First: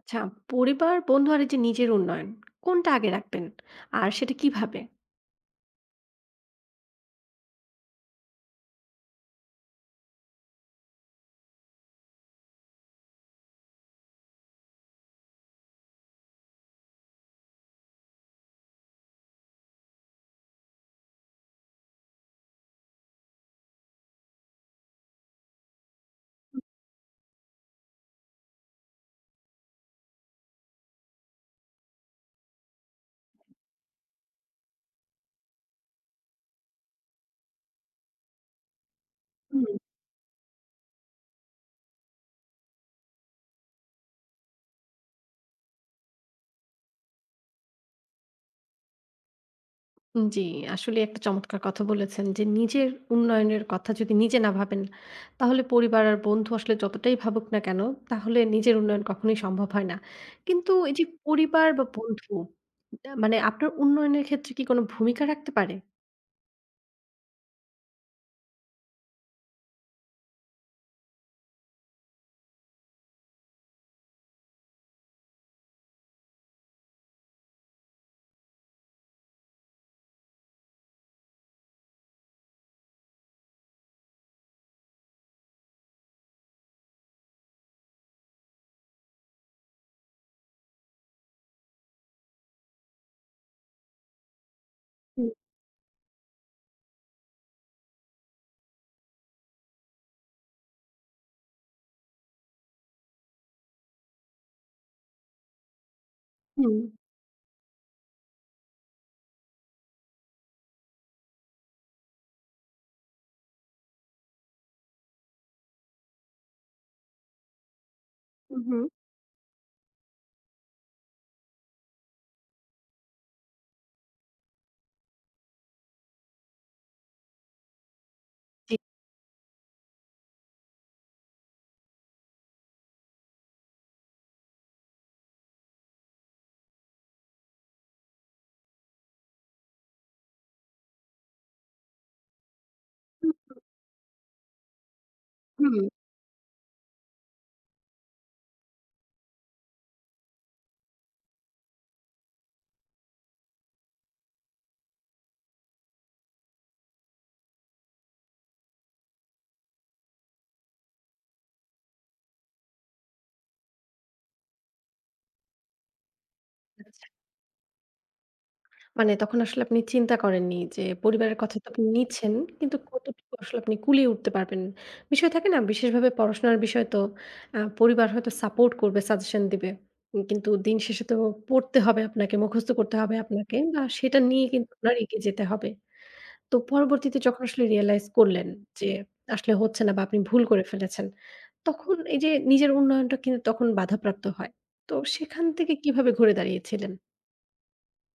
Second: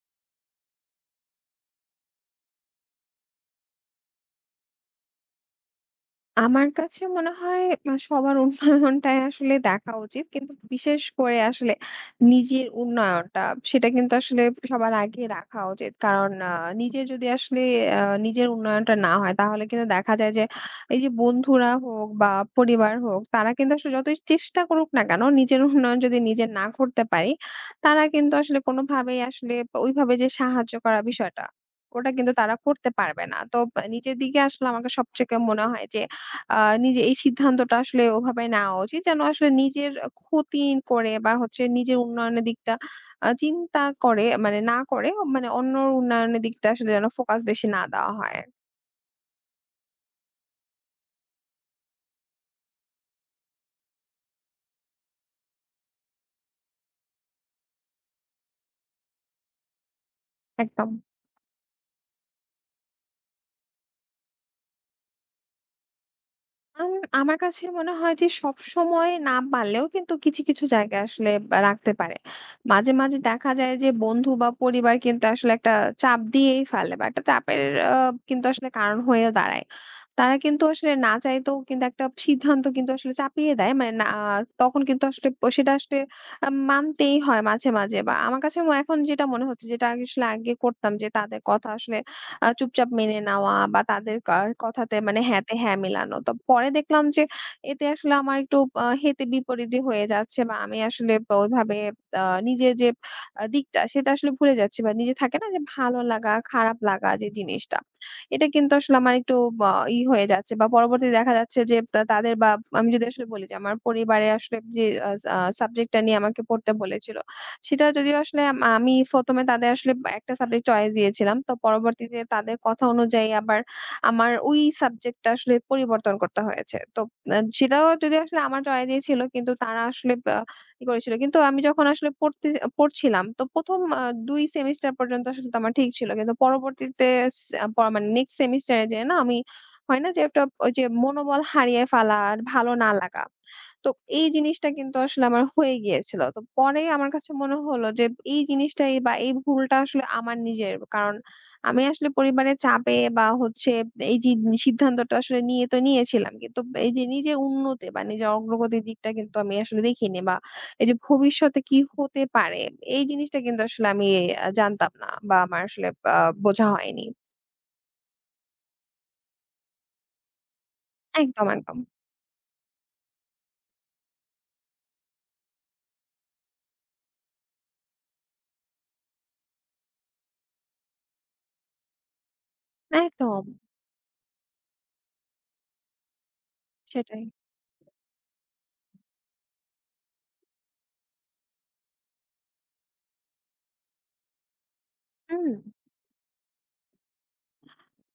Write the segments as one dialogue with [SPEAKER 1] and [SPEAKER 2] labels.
[SPEAKER 1] আচ্ছা, পরিবার, বন্ধু আর এই যে নিজের উন্নয়ন, কোনটা আগে রাখবেন? আর সেটা কিভাবে?
[SPEAKER 2] আমার কাছে মনে হয় সবার উন্নয়নটাই আসলে দেখা উচিত। কিন্তু বিশেষ করে আসলে নিজের উন্নয়নটা, সেটা কিন্তু আসলে সবার আগে রাখা উচিত। কারণ নিজে যদি আসলে আ নিজের উন্নয়নটা না হয় তাহলে কিন্তু দেখা যায় যে এই যে বন্ধুরা হোক বা পরিবার হোক, তারা কিন্তু আসলে যতই চেষ্টা করুক না কেন, নিজের উন্নয়ন যদি নিজে না করতে পারি, তারা কিন্তু আসলে কোনোভাবেই আসলে ওইভাবে যে সাহায্য করা বিষয়টা, ওটা কিন্তু তারা করতে পারবে না। তো নিজের দিকে আসলে আমাকে সবথেকে মনে হয় যে আ নিজে এই সিদ্ধান্তটা আসলে ওভাবে নেওয়া উচিত যেন আসলে
[SPEAKER 1] হুম।
[SPEAKER 2] নিজের ক্ষতি করে বা হচ্ছে নিজের উন্নয়নের দিকটা চিন্তা করে মানে না করে মানে অন্যর উন্নয়নের দিকটা আসলে যেন ফোকাস বেশি না দেওয়া হয়।
[SPEAKER 1] জি, আসলে একটা চমৎকার কথা বলেছেন যে নিজের উন্নয়নের কথা যদি নিজে না ভাবেন, তাহলে পরিবার আর বন্ধু আসলে যতটাই ভাবুক না কেন, তাহলে নিজের উন্নয়ন কখনোই সম্ভব হয় না। কিন্তু
[SPEAKER 2] একদম।
[SPEAKER 1] এই যে পরিবার বা বন্ধু, মানে আপনার উন্নয়নের ক্ষেত্রে কি কোনো ভূমিকা রাখতে পারে?
[SPEAKER 2] আম আমার কাছে মনে হয় যে সবসময় না পারলেও কিন্তু কিছু, কিছু জায়গায় আসলে বা রাখতে পারে। মাঝে, মাঝে দেখা যায় যে বন্ধু বা পরিবার কিন্তু আসলে একটা চাপ দিয়েই ফেলে বা একটা চাপের আ কিন্তু আসলে কারণ হয়ে দাঁড়ায়। তারা কিন্তু আসলে না চাইতেও কিন্তু একটা সিদ্ধান্ত কিন্তু আসলে চাপিয়ে দেয়। মানে না তখন কিন্তু আসলে সেটা আসলে মানতেই হয় মাঝে, মাঝে বা আমার কাছে এখন যেটা মনে হচ্ছে যেটা আগে আসলে আগে করতাম, যে তাদের কথা আসলে চুপচাপ মেনে নেওয়া বা তাদের কথাতে মানে
[SPEAKER 1] হুম,
[SPEAKER 2] হ্যাঁতে হ্যাঁ মেলানো। তো পরে দেখলাম যে এতে আসলে আমার একটু হিতে বিপরীতই হয়ে যাচ্ছে বা আমি আসলে ওইভাবে নিজের যে দিকটা সেটা আসলে ভুলে যাচ্ছি বা নিজে থাকে না যে ভালো লাগা,
[SPEAKER 1] হুম,
[SPEAKER 2] খারাপ লাগা যে জিনিসটা। এটা কিন্তু আসলে আমার একটু বা হয়ে যাচ্ছে বা পরবর্তীতে দেখা যাচ্ছে যে তাদের বা আমি যদি আসলে বলি যে আমার পরিবারে আসলে যে আ আ সাবজেক্টটা নিয়ে আমাকে পড়তে বলেছিল, সেটা যদিও আসলে
[SPEAKER 1] হুম, হুম,
[SPEAKER 2] আমি ১ম এ তাদের আসলে একটা সাবজেক্ট চয়েস দিয়েছিলাম। তো পরবর্তীতে তাদের কথা অনুযায়ী আবার আমার ওই সাবজেক্টটা আসলে পরিবর্তন করতে হয়েছে। তো সেটাও যদি আসলে আমার
[SPEAKER 1] জি।
[SPEAKER 2] চয়েসই ছিল, কিন্তু তারা আসলে বা করেছিল। কিন্তু আমি যখন আসলে পড়তে পড়ছিলাম, তো ১ম ২ সেমেস্টার পর্যন্ত আসলে তো আমার ঠিক ছিল। কিন্তু পরবর্তীতে স প মানে নেক্সট সেমিস্টার এ যেয়ে না, আমি হয় না যে একটা ওই যে মনোবল হারিয়ে ফেলা, আর ভালো না লাগা। তো এই জিনিসটা কিন্তু আসলে আমার
[SPEAKER 1] হুম,
[SPEAKER 2] হয়ে
[SPEAKER 1] হুম।
[SPEAKER 2] গিয়েছিল। তো পরে আমার কাছে মনে হলো যে এই জিনিসটাই বা এই ভুলটা আসলে আমার নিজের। কারণ আমি আসলে পরিবারের চাপে বা হচ্ছে এই যে সিদ্ধান্তটা আসলে নিয়ে তো নিয়েছিলাম। কিন্তু এই যে নিজের উন্নতি বা নিজের অগ্রগতির দিকটা কিন্তু আমি আসলে দেখিনি বা এই যে ভবিষ্যতে কি হতে পারে, এই জিনিসটা কিন্তু আসলে আমি জানতাম না বা আমার আসলে আ বোঝা হয়নি।
[SPEAKER 1] আচ্ছা। মানে তখন আসলে আপনি চিন্তা করেননি যে পরিবারের
[SPEAKER 2] একদম,
[SPEAKER 1] কথা তো
[SPEAKER 2] একদম।
[SPEAKER 1] আপনি নিচ্ছেন, কিন্তু কতটুকু আসলে আপনি কুলিয়ে উঠতে পারবেন। বিষয় থাকে না? বিশেষভাবে পড়াশোনার বিষয় তো পরিবার হয়তো সাপোর্ট করবে, সাজেশন দিবে। কিন্তু দিন শেষে তো পড়তে হবে আপনাকে, মুখস্থ করতে হবে
[SPEAKER 2] একদম
[SPEAKER 1] আপনাকে। বা সেটা নিয়ে কিন্তু আপনার এগিয়ে যেতে হবে। তো পরবর্তীতে
[SPEAKER 2] সেটাই।
[SPEAKER 1] যখন আসলে রিয়ালাইজ করলেন যে আসলে হচ্ছে না বা আপনি ভুল করে ফেলেছেন, তখন এই যে নিজের উন্নয়নটা কিন্তু তখন বাধাপ্রাপ্ত হয়। তো সেখান
[SPEAKER 2] হুম।
[SPEAKER 1] থেকে কিভাবে ঘুরে দাঁড়িয়েছিলেন?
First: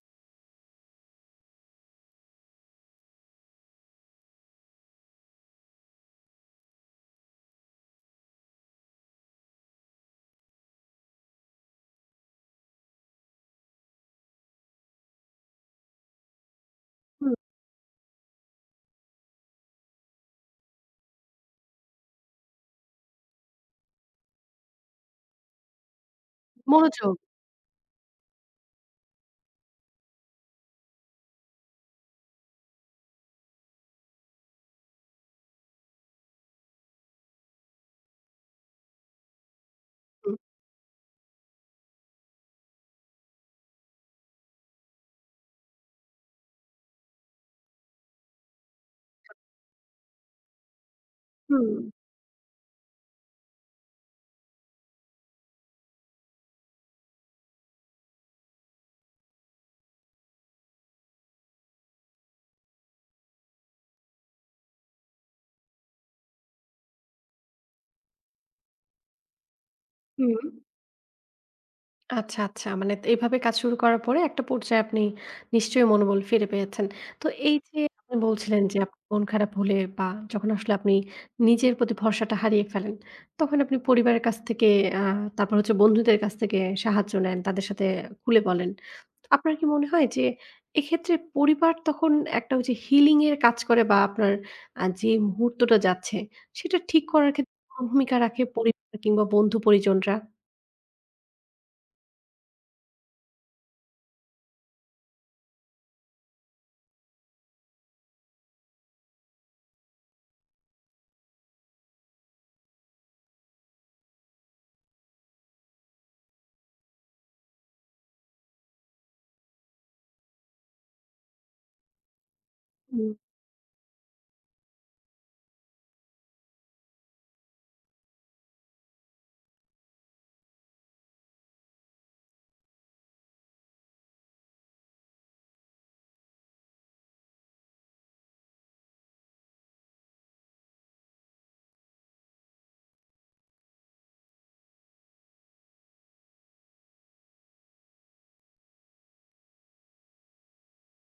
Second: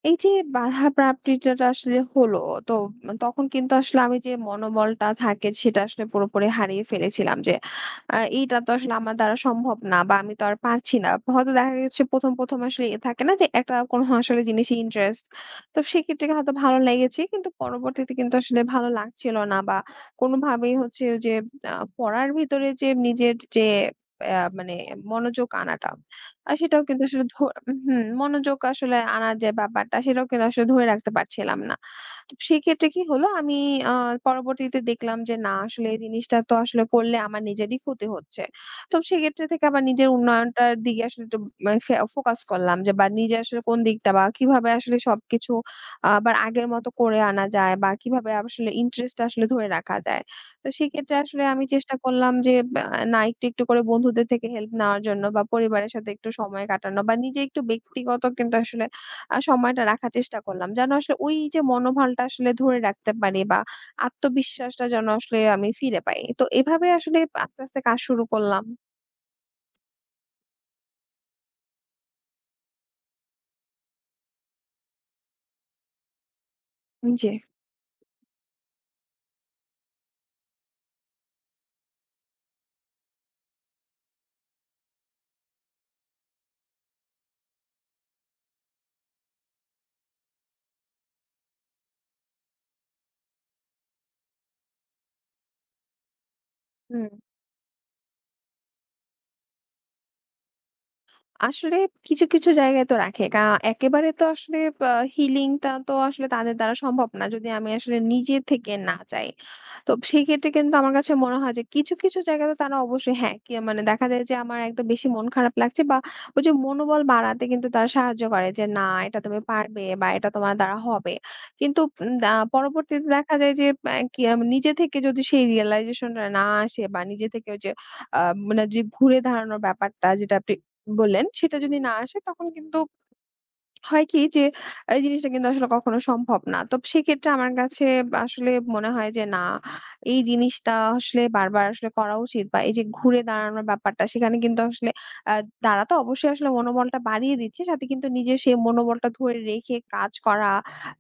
[SPEAKER 2] এই যে বাধা প্রাপ্তিটা আসলে হলো, তো তখন কিন্তু আসলে আমি যে মনোবলটা থাকে সেটা আসলে পুরোপুরি হারিয়ে ফেলেছিলাম যে এইটা তো আসলে আমার দ্বারা সম্ভব না বা আমি তো আর পারছি না। হয়তো দেখা গেছে প্রথম প্রথম আসলে এ থাকে না যে একটা কোনো আসলে জিনিসে ইন্টারেস্ট। তো সেক্ষেত্রে হয়তো ভালো লেগেছে
[SPEAKER 1] হুম,
[SPEAKER 2] কিন্তু পরবর্তীতে কিন্তু আসলে ভালো লাগছিল না বা কোনোভাবেই হচ্ছে ওই যে পড়ার ভিতরে যে নিজের যে মানে মনোযোগ আনাটা, আর সেটাও কিন্তু
[SPEAKER 1] মনোযোগ।
[SPEAKER 2] আসলে হুম, মনোযোগ আসলে আনার যে ব্যাপারটা সেটাও কিন্তু আসলে ধরে রাখতে পারছিলাম না। তো সেক্ষেত্রে কি হলো, আমি আ পরবর্তীতে দেখলাম যে না আসলে এই জিনিসটা তো আসলে করলে আমার নিজেরই ক্ষতি হচ্ছে। তো সেক্ষেত্রে থেকে আবার নিজের
[SPEAKER 1] হুম।
[SPEAKER 2] উন্নয়নটার দিকে আসলে একটু মা ফে ফোকাস করলাম যে বা নিজে আসলে কোন দিকটা বা কিভাবে আসলে সবকিছু আবার আগের মতো করে আনা যায় বা কিভাবে আসলে ইন্টারেস্টটা আসলে ধরে রাখা যায়। তো সেক্ষেত্রে আসলে আমি
[SPEAKER 1] হুম।
[SPEAKER 2] চেষ্টা করলাম যে বা না একটু, একটু করে বন্ধুদের থেকে হেল্প নেওয়ার জন্য বা পরিবারের সাথে একটু সময় কাটানো বা নিজে একটু ব্যক্তিগত কিন্তু আসলে সময়টা রাখার চেষ্টা করলাম। যেন আসলে ওই যে মনোবলটা আসলে ধরে রাখতে পারি বা আত্মবিশ্বাসটা যেন আসলে আমি ফিরে পাই। তো এভাবে আসলে আস্তে, আস্তে কাজ শুরু করলাম।
[SPEAKER 1] হুম। আচ্ছা, আচ্ছা। মানে এভাবে কাজ শুরু করার পরে একটা পর্যায়ে আপনি নিশ্চয়ই মনোবল ফিরে পেয়েছেন। তো
[SPEAKER 2] জি।
[SPEAKER 1] এই যে আপনি বলছিলেন যে আপনি মন খারাপ হলে বা যখন আসলে আপনি নিজের প্রতি ভরসাটা হারিয়ে ফেলেন, তখন আপনি পরিবারের কাছ থেকে আ তারপর হচ্ছে বন্ধুদের কাছ থেকে সাহায্য নেন, তাদের সাথে খুলে বলেন। আপনার কি মনে হয় যে এক্ষেত্রে পরিবার তখন একটা ওই যে হিলিং এর কাজ করে বা আপনার যে মুহূর্তটা যাচ্ছে সেটা ঠিক
[SPEAKER 2] হুম।
[SPEAKER 1] করার ক্ষেত্রে কোন ভূমিকা রাখে পরিবার কিংবা বন্ধু পরিজনরা?
[SPEAKER 2] আসলে কিছু, কিছু জায়গায় তো রাখে। একেবারে তো আসলে আ হিলিং টা তো আসলে তাদের দ্বারা সম্ভব না। যদি আমি আসলে নিজে থেকে না চাই। তো সেক্ষেত্রে কিন্তু আমার কাছে মনে হয় যে কিছু, কিছু জায়গাতে তারা অবশ্যই হ্যাঁ, মানে দেখা যায় যে আমার একদম বেশি মন খারাপ লাগছে বা ওই যে মনোবল বাড়াতে কিন্তু তারা সাহায্য করে যে, "না, এটা তুমি পারবে বা এটা তোমার দ্বারা হবে।" কিন্তু উম দা পরবর্তীতে
[SPEAKER 1] হুম।
[SPEAKER 2] দেখা যায় যে কি নিজে থেকে যদি সেই realization টা না আসে বা নিজে থেকে ওই যে আ মানে যে ঘুরে দাঁড়ানোর ব্যাপারটা যেটা আপনি বললেন, সেটা যদি না আসে তখন কিন্তু হয় কি যে, এই জিনিসটা কিন্তু আসলে কখনো সম্ভব না। তো সেক্ষেত্রে আমার কাছে আসলে মনে হয় যে না, এই জিনিসটা আসলে বারবার আসলে করা উচিত বা এই যে ঘুরে দাঁড়ানোর ব্যাপারটা সেখানে কিন্তু আসলে আ তারা তো অবশ্যই আসলে মনোবলটা বাড়িয়ে দিচ্ছে। সাথে কিন্তু নিজের সেই মনোবলটা ধরে রেখে কাজ করা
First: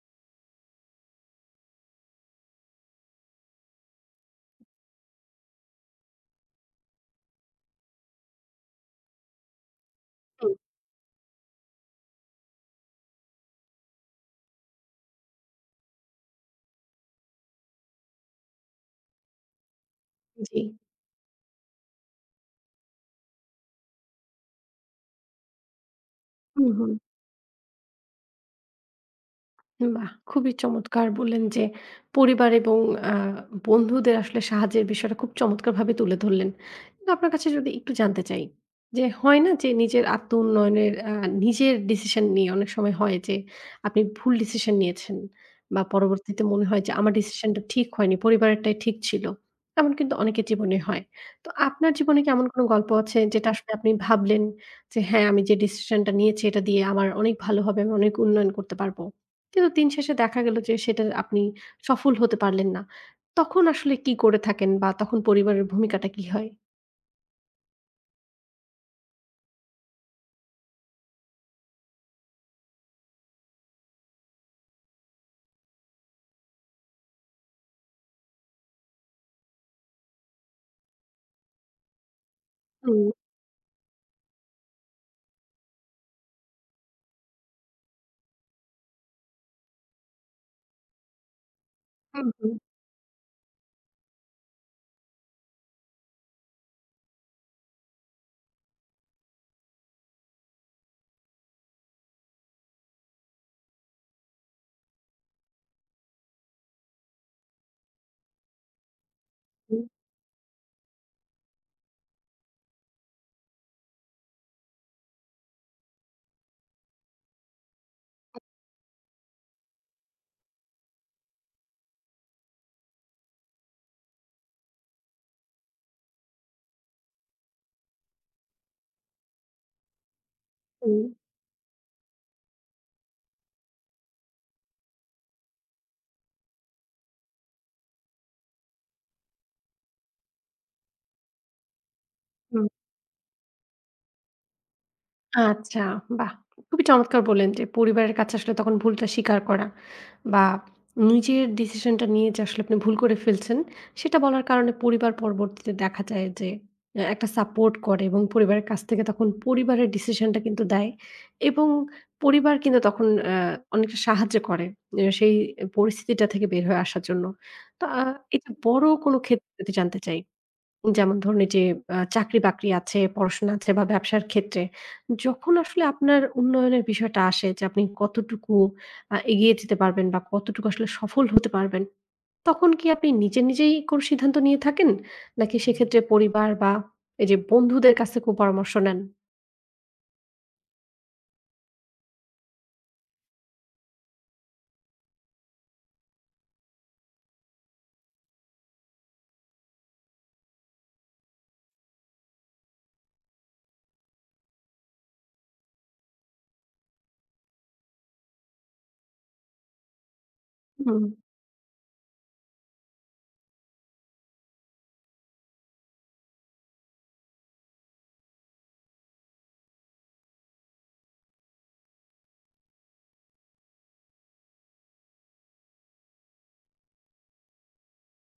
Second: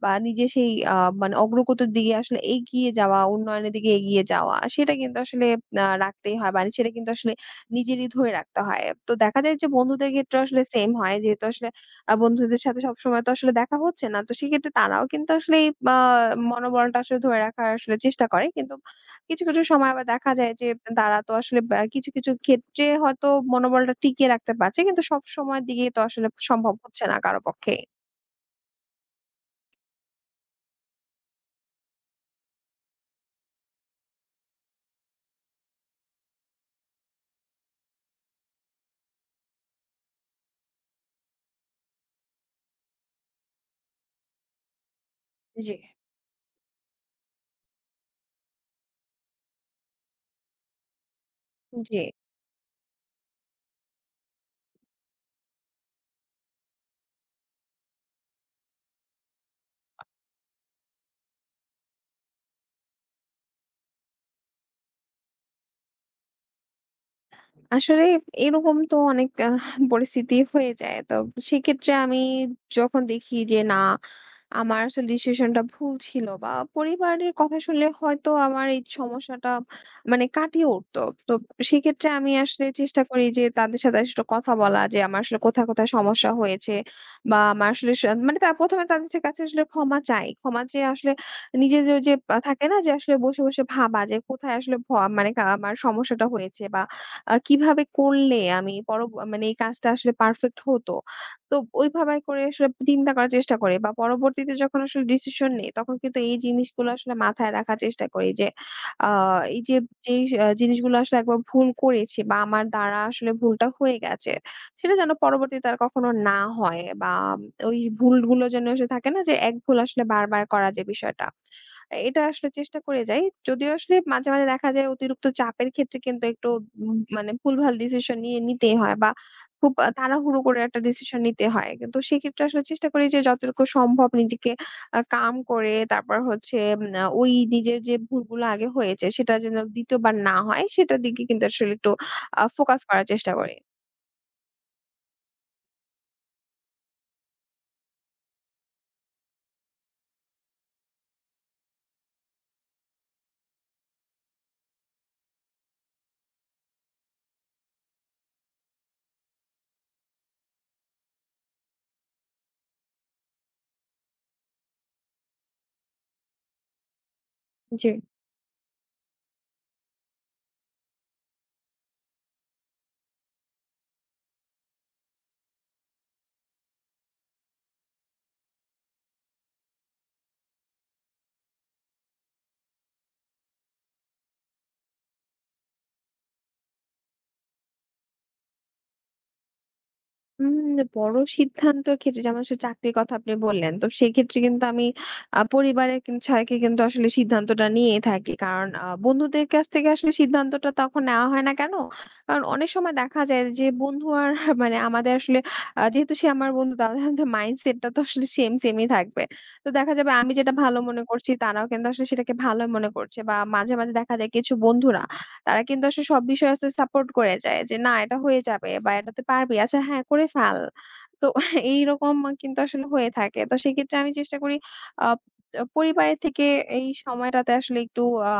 [SPEAKER 2] বা নিজের সেই মানে অগ্রগতির দিকে আসলে এগিয়ে যাওয়া, উন্নয়নের দিকে এগিয়ে যাওয়া সেটা কিন্তু আসলে রাখতেই হয়। মানে সেটা কিন্তু আসলে নিজেরই ধরে রাখতে হয়। তো দেখা যায় যে বন্ধুদের ক্ষেত্রে আসলে সেম হয়। যেহেতু আসলে বন্ধুদের সাথে সবসময় তো আসলে দেখা হচ্ছে না। তো সেক্ষেত্রে তারাও কিন্তু আসলে এই আ মনোবলটা আসলে ধরে রাখার আসলে চেষ্টা করে। কিন্তু কিছু, কিছু সময় আবার দেখা যায়
[SPEAKER 1] জি।
[SPEAKER 2] যে তারা তো আসলে কিছু, কিছু ক্ষেত্রে হয়তো মনোবলটা টিকিয়ে রাখতে পারছে। কিন্তু সবসময়ের দিকে তো আসলে
[SPEAKER 1] হুম,
[SPEAKER 2] সম্ভব
[SPEAKER 1] হুম।
[SPEAKER 2] হচ্ছে না কারো পক্ষেই।
[SPEAKER 1] বাহ! খুবই চমৎকার বললেন যে, পরিবার এবং আ বন্ধুদের আসলে সাহায্যের বিষয়টা খুব চমৎকারভাবে তুলে ধরলেন। কিন্তু আপনার কাছে যদি একটু জানতে চাই যে, হয় না যে, নিজের আত্ম-উন্নয়নের নিজের ডিসিশন নিয়ে অনেক সময় হয় যে, আপনি ভুল ডিসিশন নিয়েছেন
[SPEAKER 2] জি।
[SPEAKER 1] বা পরবর্তীতে মনে হয় যে, আমার ডিসিশনটা ঠিক হয়নি, পরিবারেরটাই ঠিক ছিল। এমন কিন্তু অনেকের জীবনে হয়। তো আপনার
[SPEAKER 2] জি।
[SPEAKER 1] জীবনে কি এমন কোনো গল্প আছে যেটা আসলে আপনি ভাবলেন যে, হ্যাঁ, আমি যে ডিসিশনটা নিয়েছি এটা দিয়ে আমার অনেক ভালো হবে, আমি অনেক উন্নয়ন করতে পারব? কিন্তু দিন শেষে দেখা গেল যে সেটা আপনি সফল হতে পারলেন না। তখন আসলে কি করে থাকেন বা তখন পরিবারের ভূমিকাটা কি হয়?
[SPEAKER 2] আসলে এরকম তো অনেক পরিস্থিতি হয়ে যায়। তো সেক্ষেত্রে আমি যখন দেখি যে না আমার আসলে ডিসিশনটা ভুল ছিল বা পরিবারের কথা শুনলে হয়তো আমার এই সমস্যাটা মানে কাটিয়ে উঠতো। তো সেক্ষেত্রে আমি আসলে চেষ্টা
[SPEAKER 1] হুম,
[SPEAKER 2] করি যে তাদের সাথে আসলে কথা বলা, যে আমার আসলে কোথায়, কোথায় সমস্যা হয়েছে বা আমার আসলে মানে ১ম এ তাদের কাছে আসলে ক্ষমা চাই। ক্ষমা চেয়ে আসলে নিজে যে
[SPEAKER 1] হুম, হুম,
[SPEAKER 2] থাকে না যে আসলে বসে, বসে ভাবা, যে কোথায় আসলে মানে আমার সমস্যাটা হয়েছে বা কিভাবে করলে আমি মানে এই কাজটা আসলে পারফেক্ট হতো। তো ওইভাবে করে আসলে চিন্তা করার চেষ্টা করি বা পরবর্তীতে যখন আসলে ডিসিশন নেই তখন কিন্তু এই জিনিসগুলো আসলে মাথায় রাখার চেষ্টা করি যে আ এই যে
[SPEAKER 1] হুম,
[SPEAKER 2] যেই জিনিসগুলো আসলে একবার ভুল করেছি বা আমার দ্বারা আসলে ভুলটা হয়ে গেছে। সেটা যেন পরবর্তীতে আর কখনো না হয় বা ওই ভুলগুলো যেন এসে থাকে না যে এক ভুল আসলে বারবার করা যে বিষয়টা। এটা আসলে চেষ্টা করে যাই। যদিও আসলে মাঝে, মাঝে দেখা যায় অতিরিক্ত চাপের ক্ষেত্রে কিন্তু একটু মানে ভুলভাল ডিসিশন নিয়ে নিতেই হয় বা খুব তাড়াহুড়ো করে একটা
[SPEAKER 1] হুম,
[SPEAKER 2] ডিসিশন নিতে হয়। কিন্তু সেক্ষেত্রে আসলে চেষ্টা করি যে যতটুকু সম্ভব নিজেকে calm করে তারপর হচ্ছে উম আ ওই নিজের যে ভুলগুলো আগে হয়েছে সেটা যেন ২য় বার না হয় সেটার দিকে কিন্তু আসলে একটু
[SPEAKER 1] হুম।
[SPEAKER 2] ফোকাস করার চেষ্টা করি।
[SPEAKER 1] আচ্ছা, বাহ! খুবই চমৎকার বললেন যে, পরিবারের কাছে আসলে তখন ভুলটা স্বীকার করা বা নিজের ডিসিশনটা নিয়ে যে আসলে আপনি ভুল করে ফেলছেন, সেটা বলার কারণে পরিবার পরবর্তীতে দেখা যায় যে একটা সাপোর্ট করে এবং পরিবারের কাছ থেকে তখন পরিবারের ডিসিশনটা কিন্তু দেয় এবং পরিবার কিন্তু তখন অনেকটা সাহায্য করে সেই পরিস্থিতিটা থেকে বের হয়ে আসার জন্য। তো
[SPEAKER 2] জি।
[SPEAKER 1] এই যে বড় কোনো ক্ষেত্রে যদি জানতে চাই যেমন ধরুন এই যে চাকরি-বাকরি আছে, পড়াশোনা আছে বা ব্যবসার ক্ষেত্রে। যখন আসলে আপনার উন্নয়নের বিষয়টা আসে যে আপনি কতটুকু এগিয়ে যেতে পারবেন বা কতটুকু আসলে সফল হতে পারবেন, তখন কি আপনি নিজে, নিজেই কোনো সিদ্ধান্ত নিয়ে থাকেন? নাকি সেক্ষেত্রে পরিবার বা এই যে বন্ধুদের কাছ থেকেও পরামর্শ নেন?
[SPEAKER 2] বড় সিদ্ধান্তর ক্ষেত্রে যেমন আসলে চাকরির কথা আপনি বললেন। তো সেক্ষেত্রে কিন্তু আমি পরিবারের থেকে কিন্তু আসলে সিদ্ধান্তটা নিয়েই থাকি। কারণ বন্ধুদের কাছ থেকে আসলে সিদ্ধান্তটা তখন নেওয়া হয় না কেন? কারণ অনেক সময় দেখা যায় যে বন্ধু আর মানে আমাদের আসলে যেহেতু সে আমার বন্ধু, তাহলে আমাদের মাইন্ডসেট টা তো আসলে সেম, সেমই থাকবে। তো দেখা যাবে আমি যেটা ভালো মনে
[SPEAKER 1] হুম,
[SPEAKER 2] করছি তারাও কিন্তু আসলে সেটাকে ভালো মনে করছে। বা মাঝে, মাঝে দেখা যায় কিছু বন্ধুরা তারা কিন্তু আসলে সব বিষয়ে আসলে সাপোর্ট করে যায় যে, "না এটা হয়ে যাবে বা এটা তুই পারবি। আচ্ছা হ্যাঁ, করে ফেল।" তো এইরকম কিন্তু আসলে হয়ে থাকে। তো সেক্ষেত্রে আমি চেষ্টা করি আ আ পরিবারের থেকে এই সময়টাতে আসলে একটু আ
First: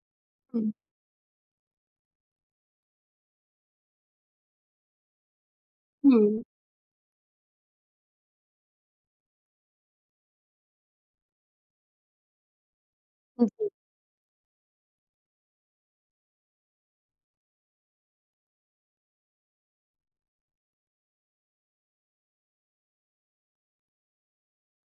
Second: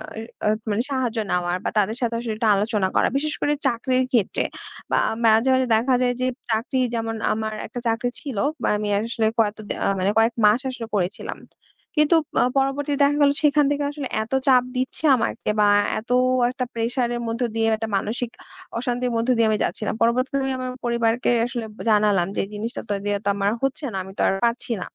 [SPEAKER 2] আ আ
[SPEAKER 1] হুম,
[SPEAKER 2] মানে সাহায্য নেওয়ার বা তাদের সাথে আসলে একটু আলোচনা করা। বিশেষ করে চাকরির ক্ষেত্রে বা মাঝে, মাঝে দেখা যায় যে
[SPEAKER 1] হুম,
[SPEAKER 2] চাকরি, যেমন আমার একটা চাকরি ছিল বা আমি আসলে কত দে আ মানে কয়েক মাস আসলে করেছিলাম। কিন্তু পরবর্তীতে দেখা গেল
[SPEAKER 1] জি,
[SPEAKER 2] সেখান থেকে আসলে এত চাপ দিচ্ছে আমাকে বা এত একটা প্রেশার এর মধ্য দিয়ে, একটা মানসিক অশান্তির মধ্য দিয়ে আমি যাচ্ছিলাম। পরবর্তীতে আমি আমার পরিবারকে আসলে জানালাম যে, "এই জিনিসটা তো দিয়ে তো আমার হচ্ছে না। আমি তো আর পারছি না।"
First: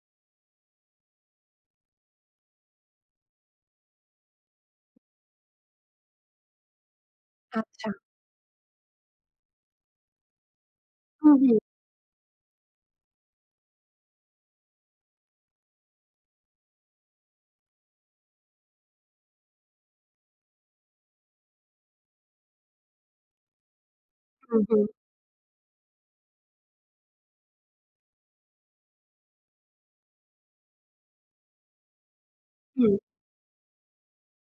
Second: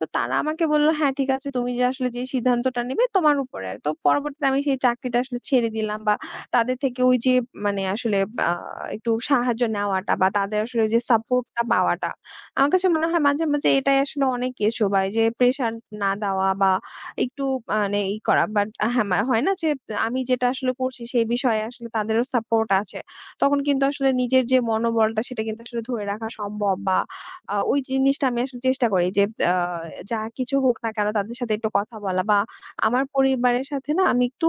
[SPEAKER 2] তো তারা আমাকে বলল, "হ্যাঁ, ঠিক আছে। তুমি যে আসলে যে সিদ্ধান্তটা নিবে তোমার উপরে।" তো পরবর্তীতে আমি সেই চাকরিটা আসলে ছেড়ে দিলাম বা তাদের থেকে ওই যে মানে
[SPEAKER 1] আচ্ছা।
[SPEAKER 2] আসলে আ একটু সাহায্য নেওয়াটা বা তাদের আসলে ওই যে
[SPEAKER 1] হুম,
[SPEAKER 2] সাপোর্ট
[SPEAKER 1] হুম,
[SPEAKER 2] টা পাওয়াটা আমার কাছে মনে হয় মাঝে, মাঝে এটাই আসলে অনেক কিছু বা এই যে প্রেশার না দেওয়া বা একটু মানে করা। বাট হ্যাঁ, হয় না যে আমি যেটা আসলে করছি সেই বিষয়ে আসলে তাদেরও সাপোর্ট আছে। তখন কিন্তু আসলে নিজের যে
[SPEAKER 1] হুম, হুম,
[SPEAKER 2] মনোবলটা সেটা কিন্তু আসলে ধরে রাখা সম্ভব বা ওই জিনিসটা আমি আসলে চেষ্টা করি যে আ যা কিছু হোক না কেন তাদের সাথে একটু কথা বলা বা
[SPEAKER 1] হুম,
[SPEAKER 2] আমার পরিবারের সাথে না আমি একটু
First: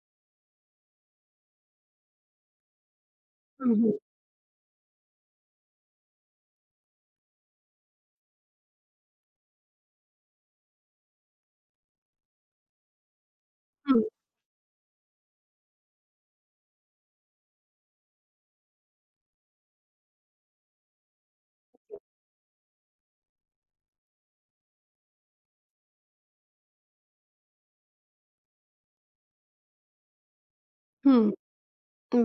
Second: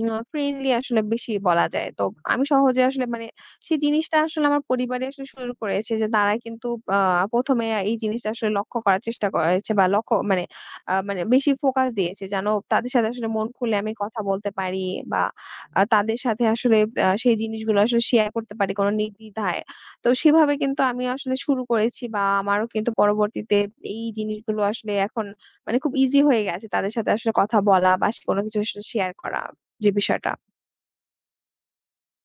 [SPEAKER 2] ফ্রেন্ডলি আসলে বেশি বলা যায়। তো আমি সহজে আসলে মানে
[SPEAKER 1] হুম,
[SPEAKER 2] সেই
[SPEAKER 1] হুম,
[SPEAKER 2] জিনিসটা আসলে আমার পরিবারে আসলে শুরু করেছে যে তারা কিন্তু আ ১ম এ এই জিনিসটা আসলে লক্ষ্য করার চেষ্টা করেছে বা লক্ষ্য মানে মানে বেশি ফোকাস দিয়েছে যেন তাদের সাথে আসলে মন খুলে আমি
[SPEAKER 1] হুম,
[SPEAKER 2] কথা বলতে পারি বা তাদের সাথে আসলে সেই জিনিসগুলো আসলে শেয়ার করতে পারি কোনো নির্দ্বিধায়। তো সেভাবে কিন্তু আমি আসলে শুরু করেছি বা আমারও কিন্তু পরবর্তীতে এই জিনিসগুলো আসলে এখন মানে খুব ইজি হয়ে গেছে তাদের সাথে আসলে কথা বলা বা কোনো কিছু আসলে শেয়ার করা যে বিষয়টা।
[SPEAKER 1] হুম।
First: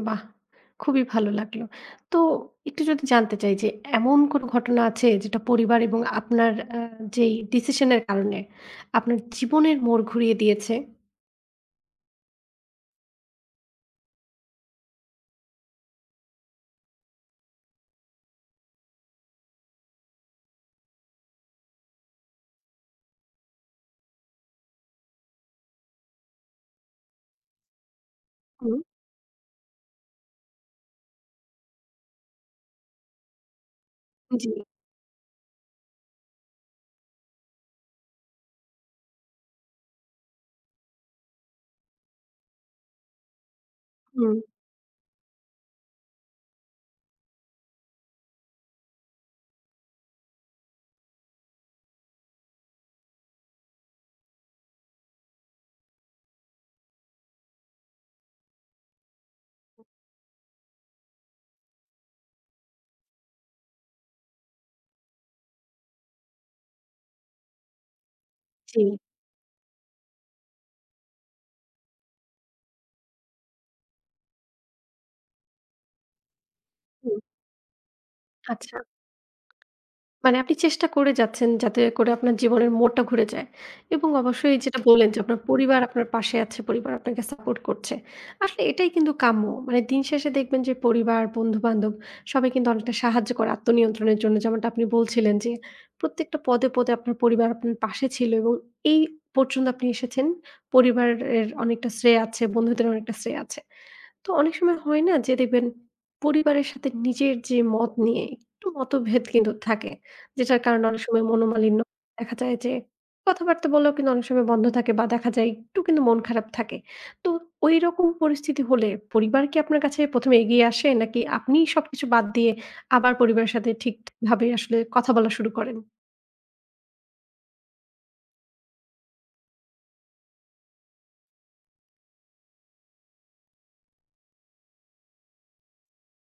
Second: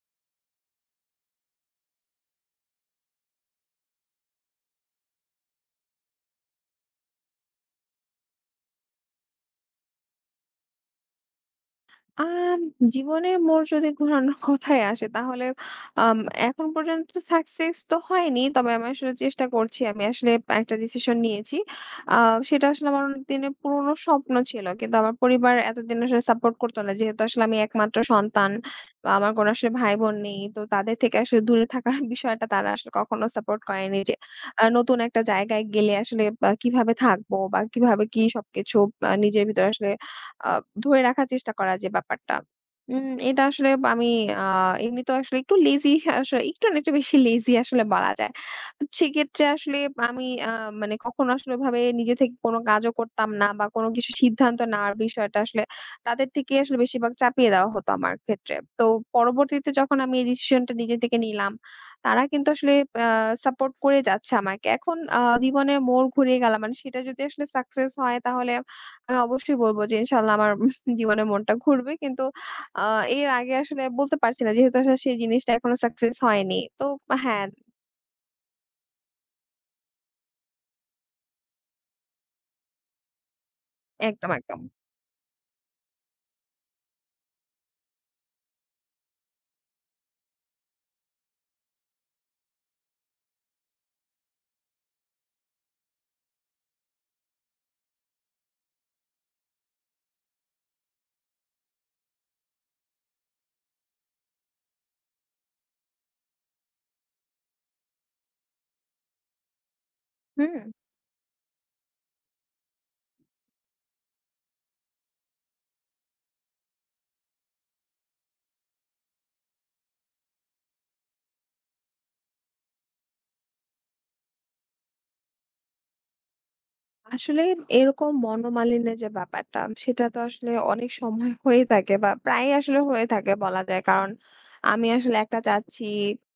[SPEAKER 1] বাহ! খুবই ভালো লাগলো। তো একটু যদি জানতে চাই যে এমন কোনো ঘটনা আছে যেটা পরিবার এবং আপনার যেই ডিসিশন এর কারণে আপনার জীবনের মোড় ঘুরিয়ে দিয়েছে?
[SPEAKER 2] আম জীবনের মোড় যদি ঘোরানোর কথাই আসে তাহলে আম এখন পর্যন্ত সাকসেস তো হয়নি। তবে আমি আসলে চেষ্টা করছি। আমি আসলে একটা ডিসিশন নিয়েছি। আ সেটা আসলে আমার অনেকদিনের পুরনো স্বপ্ন ছিল। কিন্তু আমার পরিবার এতদিন আসলে সাপোর্ট করতো না। যেহেতু আসলে আমি একমাত্র সন্তান।
[SPEAKER 1] হুম।
[SPEAKER 2] বা আমার কোনো আসলে ভাই-বোন নেই। তো তাদের থেকে আসলে দূরে থাকার বিষয়টা তারা আসলে কখনো সাপোর্ট করেনি যে
[SPEAKER 1] জি,
[SPEAKER 2] নতুন একটা জায়গায় গেলে আসলে বা কিভাবে থাকবো বা কিভাবে কি সবকিছু নিজের ভিতরে আসলে আ ধরে রাখার চেষ্টা করা যে ব্যাপারটা। এটা আসলে আমি
[SPEAKER 1] হুম,
[SPEAKER 2] আ এমনিতেও আসলে একটু লেজি, একটু না একটু বেশি লেজি আসলে বলা যায়। তো সেক্ষেত্রে আসলে আমি মানে কখনো আসলে ওভাবে নিজে থেকে কোনো কাজও করতাম না বা কোনো কিছু সিদ্ধান্ত নেওয়ার বিষয়টা আসলে তাদের থেকে আসলে বেশিরভাগ চাপিয়ে দেওয়া হতো আমার ক্ষেত্রে। তো পরবর্তীতে যখন আমি এই ডিসিশনটা নিজে থেকে নিলাম, তারা কিন্তু আসলে আ সাপোর্ট করে যাচ্ছে আমাকে। এখন জীবনের মোড় ঘুরিয়ে গেলাম। মানে সেটা যদি আসলে সাকসেস হয় তাহলে
[SPEAKER 1] জি,
[SPEAKER 2] আমি অবশ্যই বলব যে ইনশাআল্লাহ আমার জীবনে মনটা ঘুরবে। কিন্তু আ এর আগে আসলে বলতে পারছি না। যেহেতু আসলে সেই জিনিসটা এখনো সাকসেস হয়নি। তো
[SPEAKER 1] হুম,
[SPEAKER 2] হ্যাঁ,
[SPEAKER 1] আচ্ছা। মানে আপনি চেষ্টা করে যাচ্ছেন যাতে করে আপনার জীবনের মোড়টা ঘুরে যায় এবং
[SPEAKER 2] একদম,
[SPEAKER 1] অবশ্যই
[SPEAKER 2] একদম।
[SPEAKER 1] যেটা বললেন যে আপনার পরিবার আপনার পাশে আছে, পরিবার আপনাকে সাপোর্ট করছে। আসলে এটাই কিন্তু কাম্য। মানে দিন শেষে দেখবেন যে পরিবার, বন্ধু-বান্ধব সবাই কিন্তু অনেকটা সাহায্য করে আত্মনিয়ন্ত্রণের জন্য। যেমনটা আপনি বলছিলেন যে প্রত্যেকটা পদে, পদে আপনার পরিবার আপনার পাশে ছিল এবং এই পর্যন্ত আপনি এসেছেন। পরিবারের অনেকটা শ্রেয় আছে, বন্ধুদের অনেকটা শ্রেয় আছে। তো অনেক সময় হয় না যে দেখবেন পরিবারের সাথে নিজের যে মত নিয়ে একটু মতভেদ কিন্তু থাকে। যেটার
[SPEAKER 2] হুম।
[SPEAKER 1] কারণে অনেক সময় মনোমালিন্য দেখা যায় যে কথাবার্তা বলাও কিন্তু অনেক সময় বন্ধ থাকে বা দেখা যায় একটু কিন্তু মন খারাপ থাকে। তো ঐরকম পরিস্থিতি হলে পরিবার কি আপনার কাছে ১ম এ এগিয়ে আসে নাকি আপনিই সবকিছু বাদ দিয়ে আবার পরিবারের সাথে ঠিকভাবে আসলে কথা বলা শুরু করেন?
[SPEAKER 2] আসলে এরকম মনোমালিন্যের যে ব্যাপারটা সেটা তো আসলে অনেক সময় হয়ে থাকে বা প্রায় আসলে হয়ে থাকে বলা যায়। কারণ আমি আসলে একটা চাচ্ছি,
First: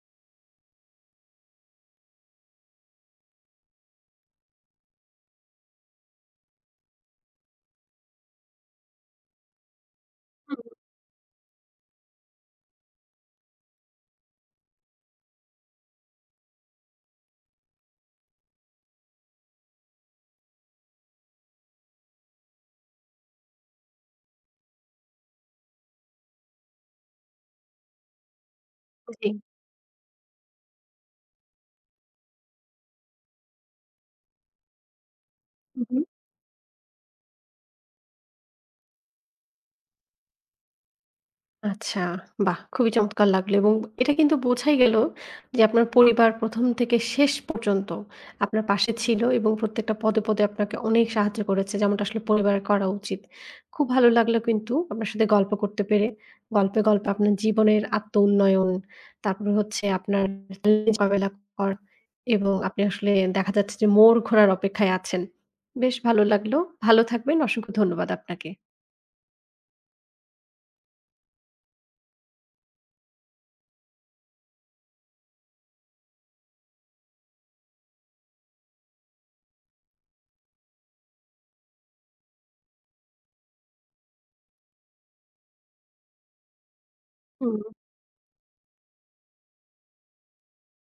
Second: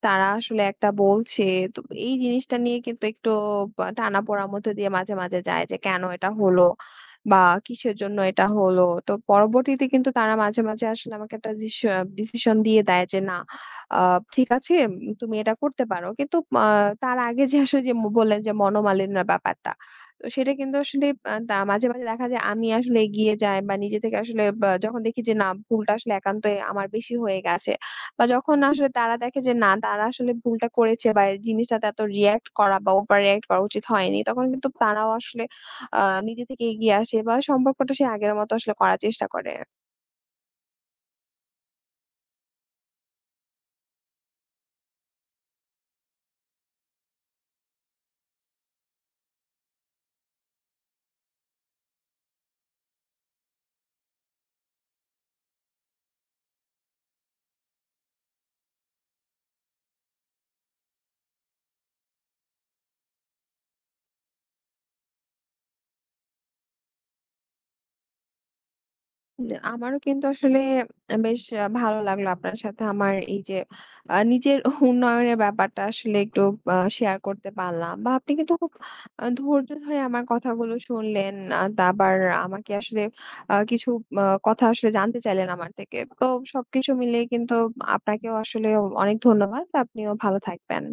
[SPEAKER 2] তারা আসলে একটা বলছে। তো এই জিনিসটা নিয়ে কিন্তু একটু টানাপোড়েন মধ্যে দিয়ে মাঝে মাঝে যায় যে কেন এটা হলো বা কিসের জন্য এটা হলো। তো পরবর্তীতে কিন্তু তারা মাঝে
[SPEAKER 1] হুম,
[SPEAKER 2] মাঝে আসলে আমাকে একটা ডিসিশন দিয়ে দেয় যে না ঠিক আছে, তুমি এটা করতে পারো, কিন্তু তার আগে যে আসলে যে বললেন যে মনোমালিন্যের ব্যাপারটা, তো সেটা কিন্তু আসলে আ দা মাঝে, মাঝে দেখা যায় আমি আসলে এগিয়ে যাই বা নিজে থেকে আসলে বা যখন দেখি যে না ভুলটা আসলে একান্তই আমার বেশি হয়ে গেছে বা যখন আসলে তারা
[SPEAKER 1] জি।
[SPEAKER 2] দেখে যে না তারা আসলে ভুলটা করেছে বা এই জিনিসটাতে এত রিঅ্যাক্ট করা বা ওভার রিঅ্যাক্ট করা উচিত হয়নি, তখন কিন্তু তারাও আসলে
[SPEAKER 1] হু, হু।
[SPEAKER 2] আ নিজে থেকে এগিয়ে আসে বা সম্পর্কটা সে আগের মতো আসলে করার চেষ্টা করে।
[SPEAKER 1] আচ্ছা, বাহ! খুবই চমৎকার লাগলো এবং এটা কিন্তু বোঝাই গেল যে আপনার পরিবার ১ম থেকে শেষ পর্যন্ত আপনার পাশে ছিল এবং প্রত্যেকটা পদে, পদে আপনাকে অনেক সাহায্য করেছে। যেমনটা আসলে পরিবারের করা উচিত। খুব ভালো লাগলো কিন্তু আপনার সাথে গল্প করতে পেরে। গল্পে, গল্পে আপনার জীবনের আত্ম-উন্নয়ন, তারপরে হচ্ছে আপনার চ্যালেঞ্জ মোকাবেলা করা এবং আপনি আসলে দেখা যাচ্ছে যে মোড় ঘোরার অপেক্ষায় আছেন। বেশ ভালো লাগলো। ভালো থাকবেন। অসংখ্য ধন্যবাদ আপনাকে।
[SPEAKER 2] উম আমারও কিন্তু আসলে বেশ ভালো লাগলো আপনার সাথে আমার এই যে নিজের উন্নয়নের ব্যাপারটা আসলে একটু শেয়ার করতে পারলাম। বা আপনি কিন্তু খুব ধৈর্য ধরে আমার কথাগুলো শুনলেন। তা আবার আমাকে আসলে কিছু কথা আসলে জানতে চাইলেন আমার থেকে। তো সবকিছু মিলিয়ে কিন্তু
[SPEAKER 1] হুম।
[SPEAKER 2] আপনাকেও আসলে অনেক ধন্যবাদ। আপনিও ভালো থাকবেন।